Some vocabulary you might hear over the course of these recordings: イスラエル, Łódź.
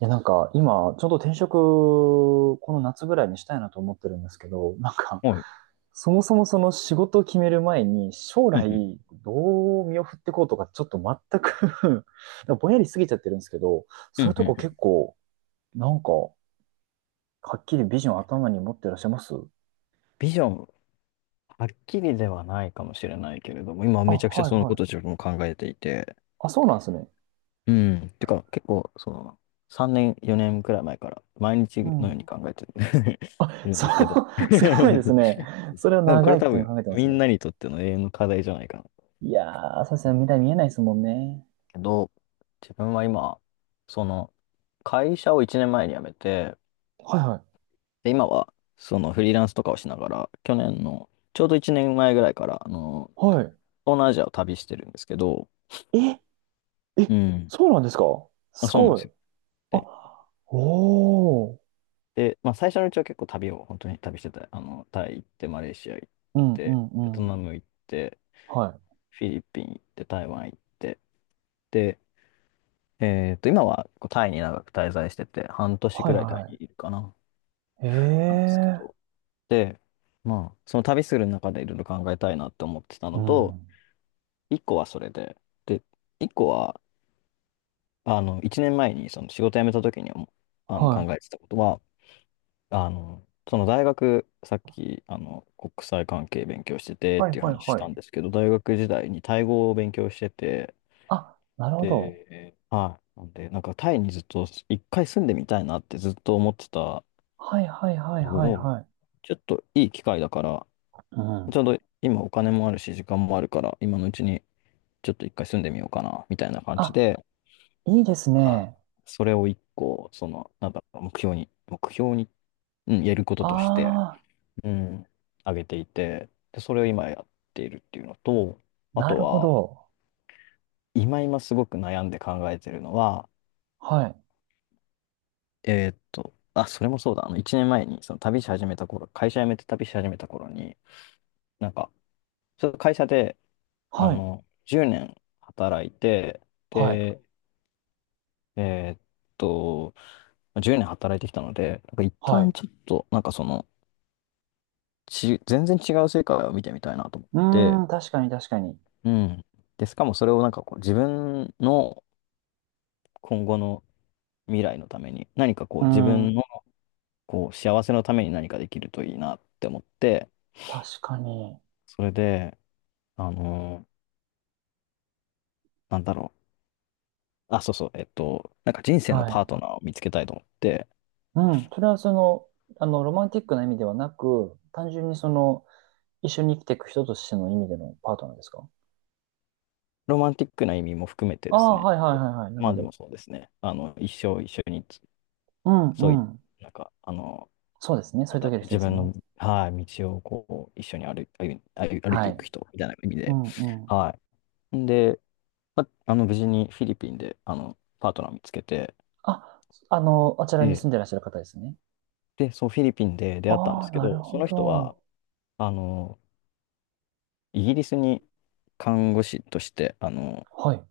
いや、今、ちょうど転職、この夏ぐらいにしたいなと思ってるんですけど、はい。そもそもその仕事を決める前に、将うんうん。来、どう身を振っていこうとか、ちょっと全く ぼんやりしすぎちゃってるんですけど、うそういうんうんとこうん。結構、はっきりビジョン頭に持ってらっしゃいますビジョン、はっきりではないかもしれないけれども、今あ、めちゃくちゃはいそのはことをい。自分も考えていて、あ、そうなんですね。うん。てか、結構、その、3年、4年くらい前から、毎日うのようん。に考えて いるんそでう、すけど。すごいですね。そうそそれう。を なんかこ長れい多期間分、考えてまみすんね。なにとっての永遠の課題じゃないかな。いやー、そうでうすね。ん。未来見えないですもんね。けど、自分は今、その、会社を1年前に辞めて、はいはで、今は、その、フリーランスとかをしながら、去年の、ちょうど1年前ぐらいから、あの、い。はい。東南アジアを旅してるんですけど、ええ、うん。そうなんですか？あ、すそうなんごでい。すよ。で、あ、おー。で、まあ、最初のうちは結構旅を本当に旅してた。あの、タイ行って、マレーシア行っうんうて、んうベトん。ナム行って、はい。フィリピン行って、台湾行って、で、今はこうタイに長く滞在してて、半年はぐいらいタイにはいるかな、なんですけい。えど。えで、まあ、その旅する中でいろいろ考えたいなって思ってたーうのと、ん。一個はそれで、で、一個は、あの、一年前にその仕事辞めた時にあのは考い。えてたことは、あの、その大学、さっき、あの、国際関係勉強しててっはいていうはい話しはたんい。ですけど、大学時代にタイ語を勉強してて、あ、なるほど。で、はい。なんで、なんかタイにずっと一回住んでみたいなってずっと思ってたはいはいはいのはいを、はい。ちょっといい機会だから、うん。ちょうど今お金もあるし、時間もあるから、今のうちにちょっと一回住んでみようかな、みたいな感じあ、で、いいですはね。い。それを一個、その、なんだろう、目標に、目標に、うん、やることとして、あうん、上げていて、で、それを今やっているっていうのと、ー、あなとるほは、ど。今すごく悩んで考えてるのは、はい。あ、それもそうだ、あの、1年前に、その旅し始めた頃、会社辞めて旅し始めた頃に、なんか、ちょっと会社で、あはい。の、10年働いて、はい。で、えーっと、10年働いてきたので、なんか一は旦い。ちょっと、なんかその、全然違う世界を見てみたいなと思っうーて、ん、確かに確かに。うん。で、しかもそれをなんかこう自分の今後の未来のために、何かこううー自ん、分のこう幸せのために何かできるといいなって思って、確かに。それで、あのーなんだろう。あ、そうそう、なんか人生のはパーい。トナーを見つけたいと思って、うん、それはその、あの、ロマンティックな意味ではなく、単純にその、一緒に生きていく人としての意味でのパートナーですか？ロマンティックな意味も含めてあですあ、ね、はいはいはいはい。なるまほあでど。もそうですね、あの、一生一緒に、うんそうういん。う、なんか、あの、そうですね。そなういんだう時ろのう、人で自す分ね。の、はい、道をこう、一緒に歩いてはいくい。人みたいな意味うで、んうん。はい。んで、まあ、あの、無事にフィリピンで、あの、パートナー見つけて、あ、あの、あちらに住んでえらっしゃる方ですね。で、そう、フィリピンで出会ったんでああ、すけなるど、そほの人は、ど。あの、イギリスに看護師として、あの、はい。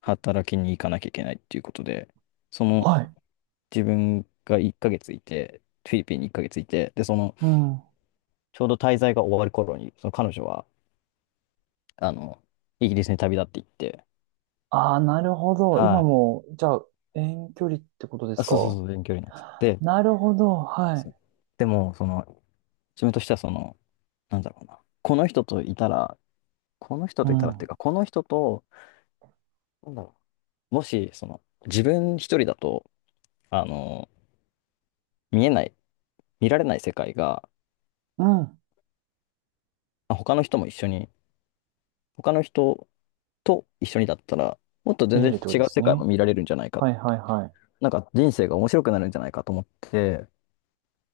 働きに行かなきゃいけないっていうことで、その、はい。自分が1ヶ月いて、フィリピンに1ヶ月いて、で、その、うん。ちょうど滞在が終わる頃に、その彼女は、あの、イギリスに旅立っていって、ああ、なるほど。は今い。も、じゃあ、遠距離ってことであ、すか？そうそうそう、遠距離なんですよ。で、なるほど。はい。でも、その、自分としては、その、なんだろうな、この人といたら、この人うといたらってん。いうか、この人と、なんだろう、もし、その、自分一人だと、あの、見えない、見られない世界が、うん。まあ他の人も一緒に、他の人と一緒にだったら、もっと全見れ然るってこ違とでうす世界もね。見られるんじゃないか、はいはいはい。なんか人生が面白くなるんじゃないかと思って、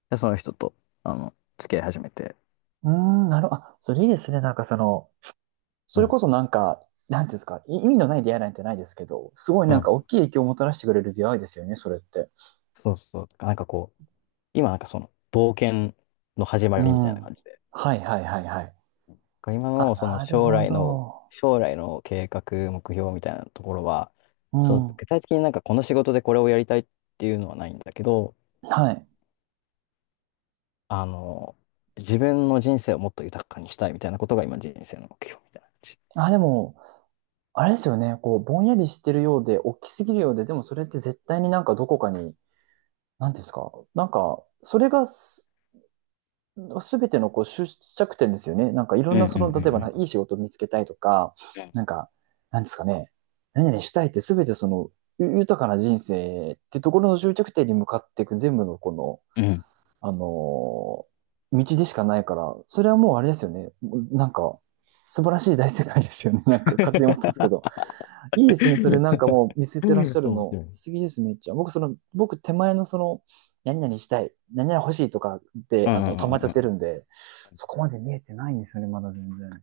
でその人と、あの、付き合い始めて。うーん、なるほど。あ、それいいですね。その、そうれこん。そなんていうんですか、い意味のない出会いなんてないですけど、すごいうん。大きい影響をもたらしてくれる出会いですよね、それって。そうそう。なんかこう、今なんかその、冒険の始まうりみたいん。な感じで。はいはいはいはい。今あ、のそのなる将ほ来の、ど。将来の計画、目標みたいなところは、うそう、ん。具体的になんかこの仕事でこれをやりたいっていうのはないんだけど、はい。あの、自分の人生をもっと豊かにしたいみたいなことが今人生の目標みたいな感じ。あ、でも、あれですよね、こう、ぼんやりしてるようで、大きすぎるようで、でもそれって絶対にどこかに、なんていうんですか、それがすすべてのこう出着点ですよね。いろうんんなそうんの、例えばなういい仕事を見つけたいとか、んなんか、なんですかね、何々したいってすべてその、豊かな人生ってところの終着点に向かっていく全部のこの、うん。うん。うん あのー道でしかないから、それはもうあれですよね。なんか、素晴らしい大世界ですよね。なんか勝手に思ったんですけど。いいですね。それ もう見せてらっ面しゃる白の、い。素敵です、めっちゃ。僕、その、僕、手前のその、何々したい、何々欲しいとかで、うあんうの、溜まっんちうゃっんてうるん。んで、そこまで見えてないんですよね、まだ全然。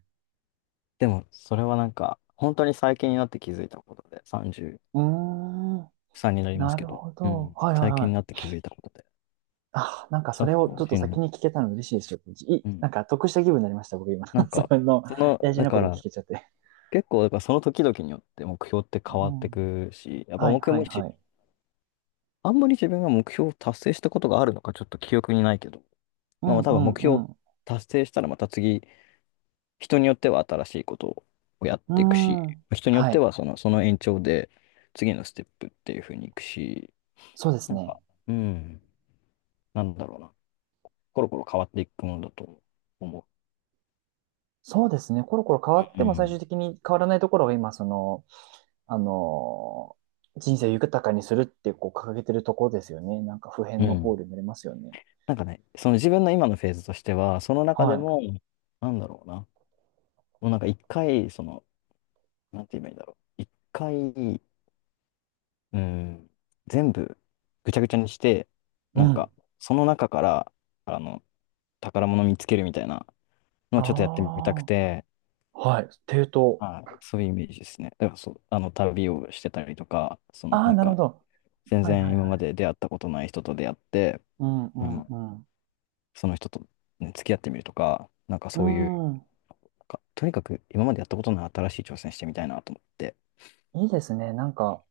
でも、それはなんか、本当に最近になって気づいたことで、33うーん、になりますなけるど、ほうど。ん。はいはい最近にはなってい。気づいたことで、あ、なんかそ社れをち交ょっと人先の、に聞けたの嬉しいです。よい、うん。なんか得した気分になりました、僕今。なん そか、れのその、大事だなこかとを聞ら、けちゃって。結構、だからその時々によって目標ってう変わってん。くし、やっぱはい目標はもいはし、い。あんまり自分が目標を達成したことがあるのか、ちょっと記憶にないけど、うまんあ多う分ん目標をう達成したらまた次、人によっては新しいことをやっていくん。し、うーん。人によっはてい。はその延長で次のステップっていう風にいくし、そうですなんか、ね。うん、なんだろうな、コロコロ変わっていくものだと思そうですね。コロコロ変わう。っうても最終ん。的に変わらないところが今、その、あの、人生を豊かにするってこう掲げてるところですよね。なんか普う遍のゴーん。ルになりますよね。なんかね、その自分の今のフェーズとしては、その中ではも、なんだろうな、もうなんか一回、その、なんて言えばいいんだろう、一回、うん、全部ぐちゃぐちゃにして、い。うなんん。か、その中から、あの、宝物見つけるみたいなのあをちょっとやってみたくて、あ、はい。抵当。はい、そういうイメージですね。だからそう、あの、旅をしてたりとか、その、ああ、なんなるほか、ど。全はい然はい今はまい。で出会ったことない人と出会って、うんうあの、んうその人と、ね、付き合ってみるとか、なんかん。そういう、うとにかく今までやったことのない新しい挑戦してみたいなと思って。ん。いいですね。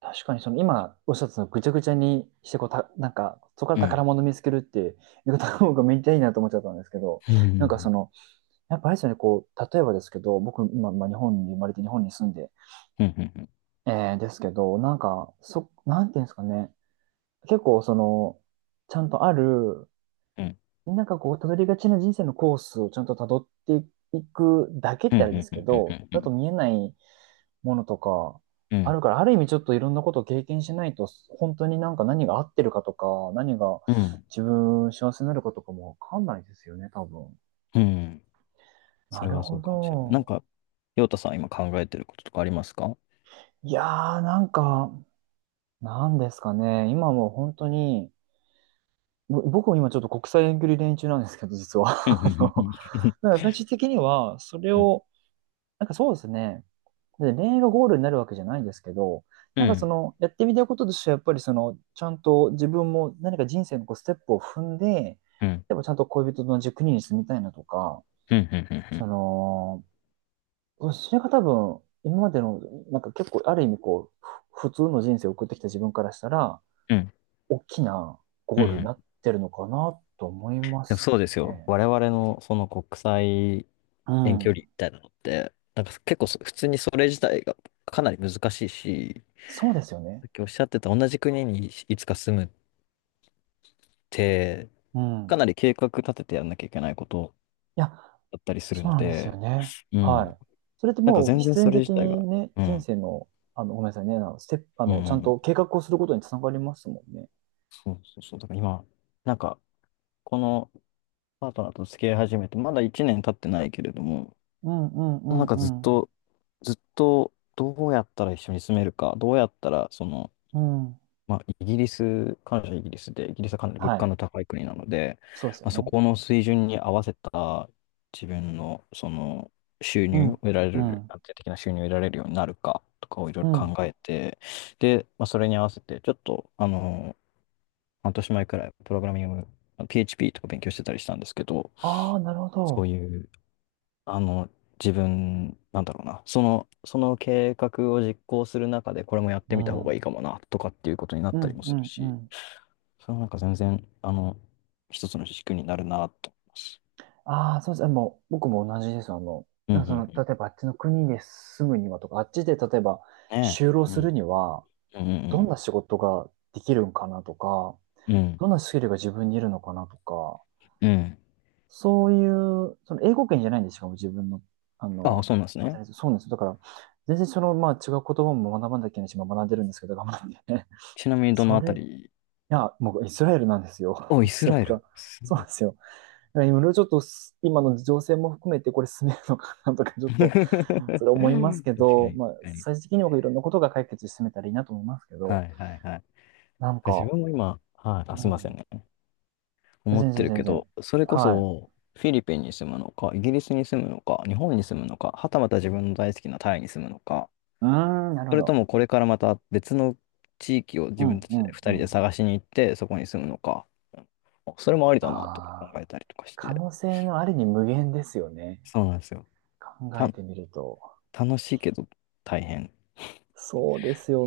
確かにその今おっしゃってたのぐちゃぐちゃにしてこうた、そこからう宝ん。物見つけるっていう言い方の方がめっちゃいいなと思っちゃったんですけど、うなんかそん。の、やっぱあれですよね、こう、例えばですけど、僕、今、まあ、日本に生まれて日本に住んで、うん。うん。うん。えー、ですけど、そ、なんていうんですかね、結構、その、ちゃんとある、うん。なんかこう、たどりがちな人生のコースをちゃんとたどっていくだけっうてあれでん。すけうん。ど、だと見えないものとか、あるから、ある意味ちょっといろんなことを経験しないと、本当になんか何が合ってるかとか、何がうん。自分幸せになるかとかもわかんないですよね、多分。うん。そなれるはそほうかもしれない。なんど。か、陽太さん、今考えてることとかありますか？いやー、なんですかね。今もう本当に、ぼ僕も今ちょっと国際遠距離恋中なんですけど、実は。う あの、だかん。ら最終的には、それうん。を、なんかそうですね。で、恋愛がゴールになるわけじゃないんですけど、うなん。んうかそん。の、やってみたこととしては、やっぱりその、ちゃんと自分も何か人生のこうステップを踏んで、うん。でもちゃんと恋人と同じ国に住みたいなとか、うそん。の、それが多分、今までの、なんか結構、ある意味こう、ふ普通の人生を送ってきた自分からしたら、うん。大きなうゴールになん。ってるのかなと思いまでもすそうですよ。ね。我々のその国際う遠距離ん。みたいなのって、なんか結構普通にそれ自体がかなり難しいし、そうですよね。さっきおっしゃってた同じ国にいつか住むって、うん。かいなり計画立ててやんなきゃいけないことや、だったりするそうのなんですよで、ね。うはん。い。それってなんかもう全然必そ然れ的自体にが、ね、う人ん。生の、あの、ごめんなさいね、あの、ステップ、あうん、うんの、ちゃんうん。と計画をすることにつながりますもんね。そうそうそう。だから今、なんか、このパートナーと付き合い始めて、まだ1年経ってないけれども、うんうんうなんかずっんうん。と、ずっと、どうやったら一緒に住めるか、どうやったら、その、うん。まあ、イギリス、感謝イギリスで、イギリスはかなり物は価い。の高い国なので、そうですよまあ、そね。この水準に合わせた自分のその収う入をん。得られうる、ん。安定的な収入を得られるようになるかとかをいろいうろん。考えて、で、まあ、それに合わせて、ちょっと、あの、半年前くらい、プログラミング、PHP とか勉強してたりしたんですけど、ああ、なるほそうど。いう、あの、自分、なんだろうな、その、計画を実行する中で、これもやっうてみた方がいん。いかもな、とかっていうことになっうたりんもうするんうし、ん。それはなんか全然、あの、一つの軸になるなと思います。ああ、そうです。もう、僕も同じです。あの、うん、なうんかん、うその、ん。例えばあっちの国で住むにはとか、あっちで例えばね就労え。うするん、には、うどんなん、仕事ができるんかなとか、うん、うん。うんどんなスキルが自分にいるのかなとか、うん。そういう、その英語圏じゃないんですかも自分の、あああ、の、そうなんですね。働いてるそうなんですよ。だから、全然その、まあ違う言葉も学ばなきゃいけないし、まあ学んでるんですけど、頑張って。ちなみにどのそあたれ、いり？や、もうイスラエルなんですよ。お、イ スそれラエが。ル。すそうごなんい。ですよ。いろいろちょっとす今の情勢も含めてこれ進めるのかなとか、ち ょっ確とかそれ思いますに、けど、確まあ、かに。最終的に僕いろんなことが解決して進めたらいいなと思いますけはど、い、はい、はい。なん自か、分も今、はい、うあ、すいませんん。ね。思っ全て然る全け然。ど、それこはい。そ、フィリピンに住むのか、イギリスに住むのか、日本に住むのか、はたまた自分の大好きなタイに住むのか、うーん、なるほそれともど。これからまた別の地域をう自分ん、たちうでん、う人でん。探しに行って、そこに住むのか。うん。あ、それもありだなとか考ああ、えたりとかし可て。能性のありに無限ですよね。そうなんですよ。考た、えてみると。楽しいけど大変。そうですよ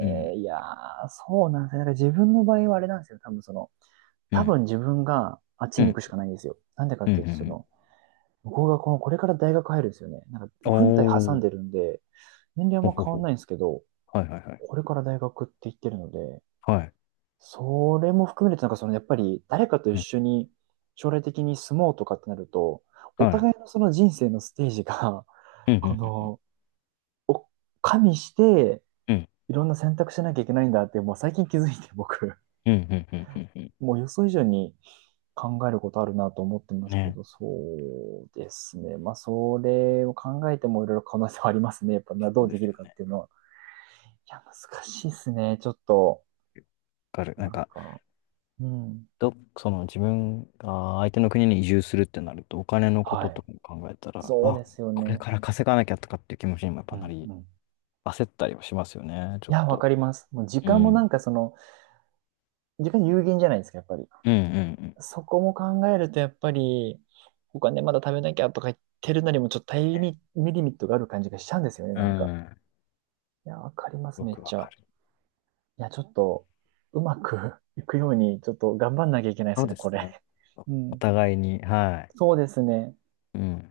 うん。いやー、そうなんですよ。なんか自分の場合はあれなんですよ。多分その、う多ん。分自分があっちうに行ん。くしかないんですよ。なんでかうっん。うてん。いううと、そん。の、僕がこの、これから大学入るんですよね。なんか、軍隊挟んおでー。るんで、年齢ほはあんまほ変わんほ。ないんですけど、はいはいはい。これから大学って言ってるので、はい。それも含めると、なんかその、やっぱり誰かと一う緒ん。に将来的に住もうとかってなると、おはい。互いのその人生のステージが、うん。こうん。の、お加味して、うん。いろんな選択しなきゃいけないんだって、もう最近気づいて、僕、うん。うん。うん。うんうんもう予想以上に考えることあるなと思ってますけね。ど、そうですね。まあ、それを考えてもいろいろ可能性はありますね。やっぱな、どそううでですきるよかっね。ていうのは。いや、難しいですね。ちょっと、わかる。ななんんか、か、うん。その自分が相手の国に移住するってなると、お金のこはとい。とかも考えたら、そうあ、ですよこれね。から稼がなきゃとかっていう気持ちにもやっうぱなん、り、うん。い焦ったりはしますよね、ちょっや、わかと。ります。もう時う間もん。その、時間有限じゃないですか、やっぱり。うんうんそこも考えると、やっぱり、お金まだ食べなきゃとか言ってるなりも、ちょっとタイミミリミットがある感じがしちゃうんですよね、うなんん。か。うん。いや、わかります、よめっくわちかゃ。る。いや、ちょっと、うまく いくように、ちょっと頑張んなきゃいけないでそすうね、でこすれ。ね。うおん。互いに、はい。そうですね。うん。